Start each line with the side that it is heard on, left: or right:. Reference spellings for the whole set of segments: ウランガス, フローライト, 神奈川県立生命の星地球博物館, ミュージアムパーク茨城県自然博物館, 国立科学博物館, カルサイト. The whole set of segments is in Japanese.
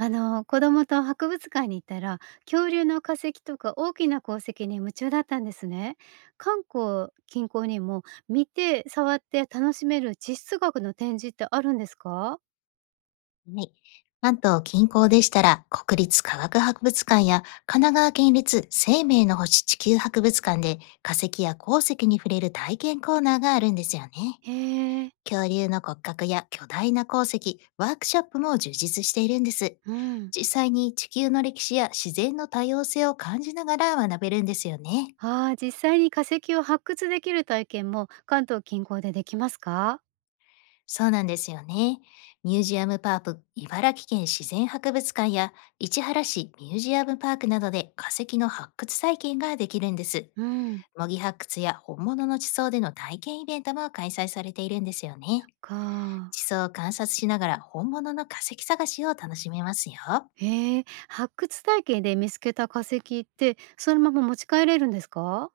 right: 子供と博物館に行ったら、恐竜の化石とか大きな鉱石に夢中だったんですね。観光近郊にも見て触って楽しめる地質学の展示ってあるんですか？
left: はい。関東近郊でしたら、国立科学博物館や神奈川県立生命の星地球博物館で化石や鉱石に触れる体験コーナーがあるんですよね。
right: へえ。
left: 恐竜の骨格や巨大な鉱石、ワークショップも充実しているんです。
right: うん。
left: 実際に地球の歴史や自然の多様性を感じながら学べるんですよね。
right: ああー、実際に化石を発掘できる体験も関東近郊でできますか？
left: そうなんですよね。ミュージアムパーク茨城県自然博物館や市原市ミュージアムパークなどで化石の発掘体験ができるんです。
right: うん。
left: 模擬発掘や本物の地層での体験イベントも開催されているんですよね。
right: か。
left: 地層を観察しながら本物の化石探しを楽しめますよ。
right: へえ、発掘体験で見つけた化石ってそのまま持ち帰れるんですか？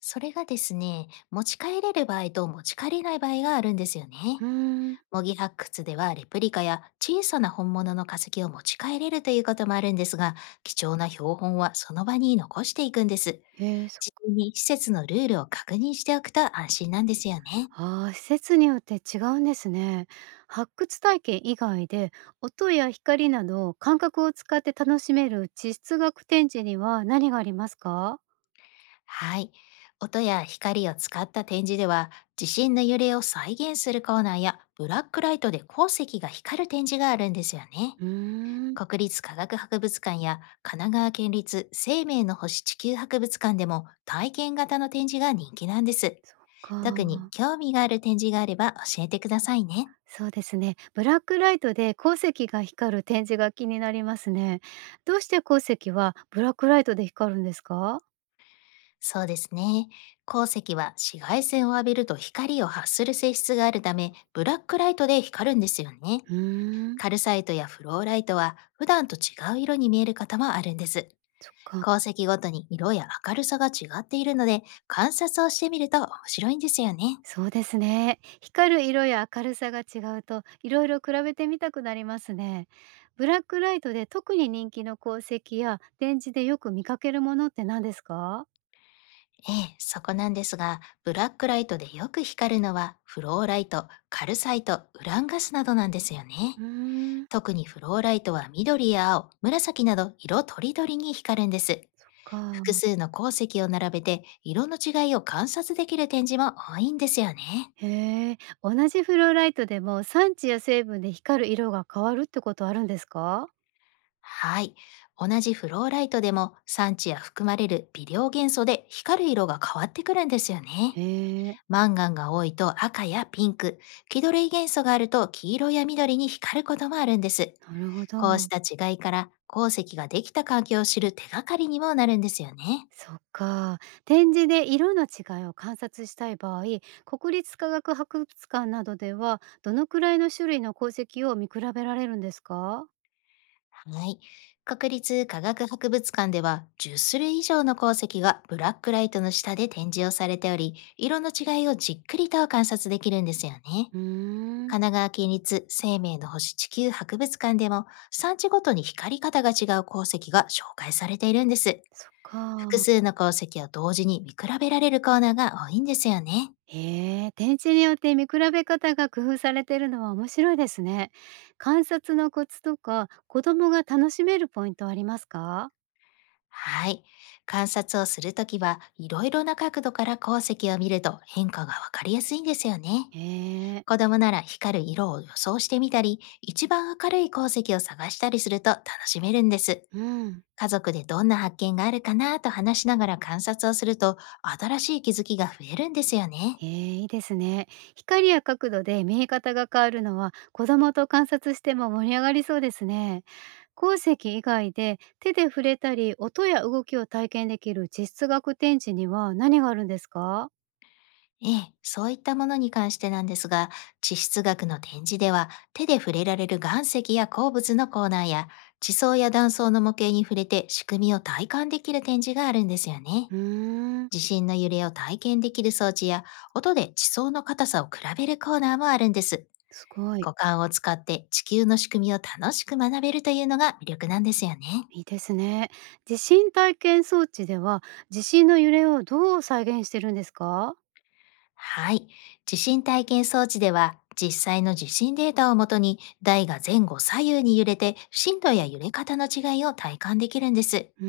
left: それがですね、持ち帰れる場合と持ち帰れない場合があるんですよね。
right: うん。
left: 模擬発掘ではレプリカや小さな本物の化石を持ち帰れるということもあるんですが、貴重な標本はその場に残していくんです。
right: へえ。
left: 事前に施設のルールを確認しておくと安心なんですよね。
right: ああ、施設によって違うんですね。発掘体験以外で、音や光など感覚を使って楽しめる地質学展示には何がありますか？
left: はい。音や光を使った展示では、地震の揺れを再現するコーナーや、ブラックライトで鉱石が光る展示があるんですよね。
right: うーん。
left: 国立科学博物館や神奈川県立生命の星地球博物館でも体験型の展示が人気なんです。
right: そっか。
left: 特に興味がある展示があれば教えてくださいね。
right: そうですね。ブラックライトで鉱石が光る展示が気になりますね。どうして鉱石はブラックライトで光るんですか？
left: そうですね。鉱石は紫外線を浴びると光を発する性質があるため、ブラックライトで光るんですよね。
right: うーん。
left: カルサイトやフローライトは普段と違う色に見える方もあるんです。
right: そっか。
left: 鉱石ごとに色や明るさが違っているので、観察をしてみると面白いんですよね。
right: そうですね。光る色や明るさが違うと、いろいろ比べてみたくなりますね。ブラックライトで特に人気の鉱石や展示でよく見かけるものって何ですか？
left: ええ、そこなんですが、ブラックライトでよく光るのは、フローライト、カルサイト、ウランガスなどなんですよ
right: う
left: ね。
right: ーん。
left: 特にフローライトは緑や青、紫など色とりどりに光るんです。
right: か。
left: 複数の鉱石を並べて色の違いを観察できる展示も多いんですよね。
right: へえ。同じフローライトでも産地や成分で光る色が変わるってことあるんですか？
left: はい。同じフローライトでも産地や含まれる微量元素で光る色が変わってくるんですよね。
right: へえ。
left: マンガンが多いと赤やピンク、気取り元素があると黄色や緑に光ることもあるんです。
right: なるほど。
left: こうした違いから鉱石ができた環境を知る手がかりにもなるんですよね。
right: そっか。展示で色の違いを観察したい場合、国立科学博物館などではどのくらいの種類の鉱石を見比べられるんですか？
left: はい。国立科学博物館では10種類以上の鉱石がブラックライトの下で展示をされており、色の違いをじっくりと観察できるんですよね。
right: うーん。
left: 神奈川県立生命の星地球博物館でも産地ごとに光り方が違う鉱石が紹介されているんです。
right: そっ
left: 複
right: か。
left: 数の鉱石を同時に見比べられるコーナーが多いんですよね。
right: へえ、展示によって見比べ方が工夫されてるのは面白いですね。観察のコツとか、子供が楽しめるポイントありますか？
left: はい。観察をするときはいろいろな角度から鉱石を見ると変化がわかりやすいんですよね。
right: へえ、
left: 子供なら光る色を予想してみたり、一番明るい鉱石を探したりすると楽しめるんです。
right: うん。
left: 家族でどんな発見があるかなと話しながら観察をすると、新しい気づきが増えるんですよね。
right: ええ、いいですね。光や角度で見え方が変わるのは子供と観察しても盛り上がりそうですね。鉱石以外で手で触れたり音や動きを体験できる実学展示には何があるんですか？
left: ええ、そういったものに関してなんですが、地質学の展示では、手で触れられる岩石や鉱物のコーナーや、地層や断層の模型に触れて仕組みを体感できる展示があるんですよね。
right: うーん。
left: 地震の揺れを体験できる装置や、音で地層の硬さを比べるコーナーもあるんです。
right: すごい。
left: 五感を使って地球の仕組みを楽しく学べるというのが魅力なんですよね。
right: いいですね。地震体験装置では地震の揺れをどう再現してるんですか？
left: はい。地震体験装置では、実際の地震データをもとに台が前後左右に揺れて、震度や揺れ方の違いを体感できるんです。
right: うー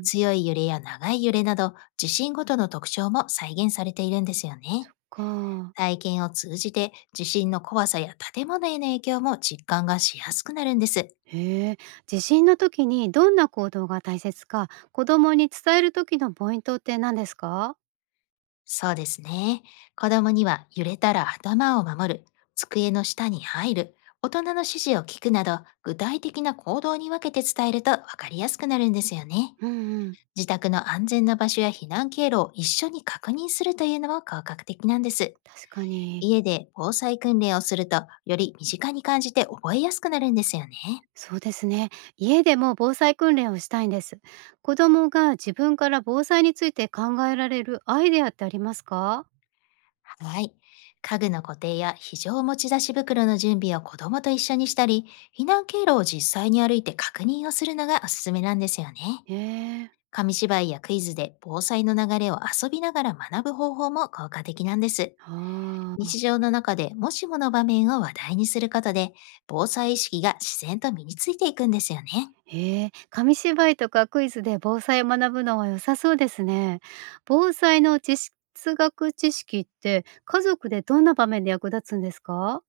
right: ん。
left: 強い揺れや長い揺れなど、地震ごとの特徴も再現されているんですよね。
right: か。
left: 体験を通じて、地震の怖さや建物への影響も実感がしやすくなるんです。
right: へえ、地震の時にどんな行動が大切か、子供に伝える時のポイントって何ですか？
left: そうですね。子供には、揺れたら頭を守る、机の下に入る、大人の指示を聞くなど、具体的な行動に分けて伝えると分かりやすくなるんですよね。
right: うんうん、
left: 自宅の安全な場所や避難経路を一緒に確認するというのも効果的なんです。
right: 確かに。
left: 家で防災訓練をすると、より身近に感じて覚えやすくなるんですよね。
right: そうですね。家でも防災訓練をしたいんです。子供が自分から防災について考えられるアイデアってありますか？
left: はい。家具の固定や非常持ち出し袋の準備を子供と一緒にしたり、避難経路を実際に歩いて確認をするのがおすすめなんですよね。
right: へえ、
left: 紙芝居やクイズで防災の流れを遊びながら学ぶ方法も効果的なんです。
right: ああ、
left: 日常の中でもしもの場面を話題にすることで、防災意識が自然と身についていくんですよね。
right: へえ、紙芝居とかクイズで防災を学ぶのは良さそうですね。防災の地質学知識って家族でどんな場面で役立つんですか？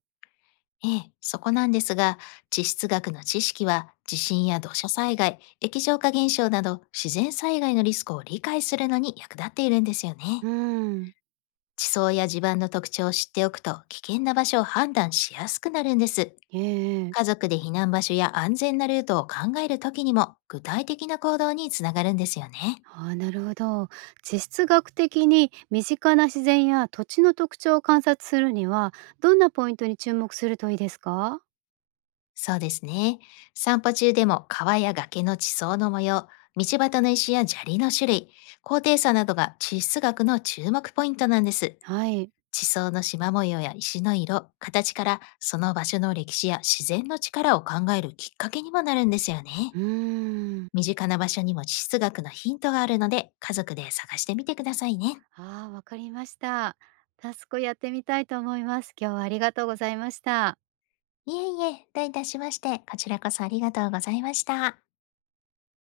left: ええ、そこなんですが、地質学の知識は、地震や土砂災害、液状化現象など自然災害のリスクを理解するのに役立っているんですよね。
right: うん、
left: 地層や地盤の特徴を知っておくと、危険な場所を判断しやすくなるんです。
right: えええ
left: 家
right: え。
left: 族で避難場所や安全なルートを考えるときにも、具体的な行動につながるんですよね。
right: ああ、なるほど。地質学的に身近な自然や土地の特徴を観察するには、どんなポイントに注目するといいですか？
left: そうですね。散歩中でも、川や崖の地層の模様、道端の石や砂利の種類、高低差などが地質学の注目ポイントなんです。
right: はい。
left: 地層の縞模様や石の色、形から、その場所の歴史や自然の力を考えるきっかけにもなるんですよね。
right: うーん。
left: 身近な場所にも地質学のヒントがあるので、家族で探してみてくださいね。
right: ああ、わかりました。タスクやってみたいと思います。今日はありがとうございました。
left: いえいえ、どういたしまして、こちらこそありがとうございました。